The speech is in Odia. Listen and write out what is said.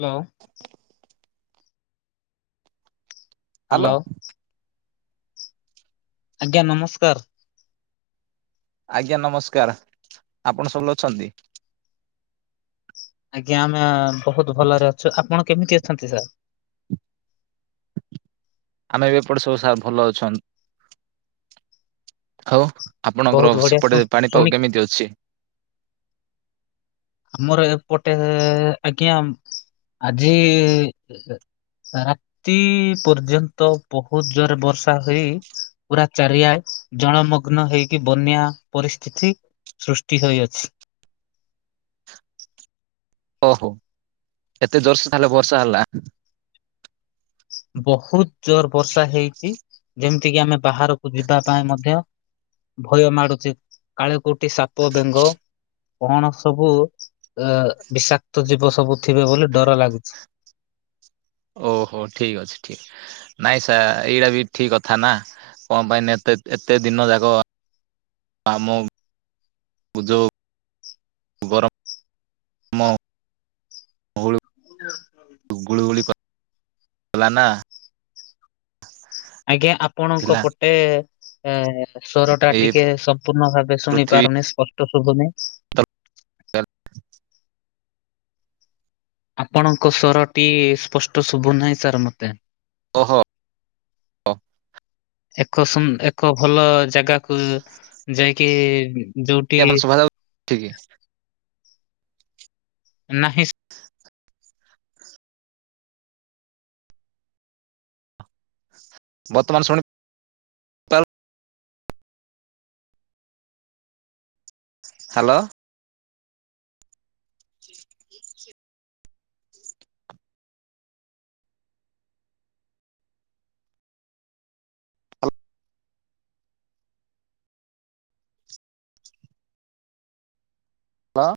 ହ୍ୟାଲୋ। ହ୍ୟାଲୋ। ଆଜ୍ଞା ନମସ୍କାର। ଆଜ୍ଞା ନମସ୍କାର ଆପଣ ସୋଲ ଅଛନ୍ତି। ଆଜ୍ଞା ଆମେ ବହୁତ ଭଲରେ ଅଛୁ ଆପଣ କେମିତି ଅଛନ୍ତି ସାର୍? ଆମେବି ଏପଟେ ସବୁ ସାର୍ ଭଲ ଅଛନ୍। ହଉ ଆପଣଙ୍କର ବହୁତ ବଢିଆ ଶୁ ସେପଟେ ଶୁଣି ପାଣିପାଗ କେମିତି ଅଛି? ଆମର ଏପଟେ ଆଜ୍ଞା ଆଜି ରାତି ପର୍ଯ୍ୟନ୍ତ ବହୁତ ଜୋରରେ ବର୍ଷା ହୋଇ ପୁରା ଚାରିଆଡେ ଜଳମଗ୍ନ ହେଇକି ବନ୍ୟା ପରିସ୍ଥିତି ସୃଷ୍ଟି ହୋଇଅଛି। ଓହୋ ଏତେ ଜୋର୍ଷ ତାହଲେ ବର୍ଷା ହେଲା। ବହୁତ ଜୋର ବର୍ଷା ହେଇଛି ଯେମିତିକି ଆମେ ବାହାରକୁ ଯିବା ପାଇଁ ମଧ୍ୟ ଭୟ ମାଡୁଛି କାଳେ କୋଉଠି ସାପ ବେଙ୍ଗ କଣ ସବୁ ଅ ବିଷାକ୍ତ ଜୀବ ସବୁ ଥିବେ ବୋଲି ଡର ଲାଗୁଛି। ଓହୋ ଠିକ ଅଛି ଠିକ୍ ନାଇଁ ସ ଏଇଟା ବି ଠିକ କଥା ନା। କଣ ପାଇଁ ଏତେ ଏତେ ଦିନ ଯାକ ଆମ ବୁ ଗରମ ଗୁଳି ଗଳି [unintelligible] ହେଲାନା ଆଜ୍ଞା ଆପଣଙ୍କ ଥିଲା ପଟେ ଅ ଶ୍ୱର ଟା ଏଇ ଟିକେ ସମ୍ପୂର୍ଣ୍ଣ ଭାବେ ଶୁଣି ପୃଥିବୀ ପାରୁନି ସ୍ପଷ୍ଟ ଶୁଭୁନି। ଆପଣଙ୍କ ସ୍ଵରଟି ସ୍ପଷ୍ଟ ଶୁଭୁ ନାହିଁ ସାର୍ ମତେ। ଓହୋ ହଉ। ଏକ ସମ୍ ଏକ ଭଲ ଜାଗାକୁ ଯାଇକି ଯୋଉଠି କେବେ ଶୁଭା ଯାଉନି ଠିକ। ନାହିଁ। [inaudible] ବର୍ତ୍ତମାନ ଶୁଣି ହ୍ୟାଲୋ। [unintelligible] ହଁ।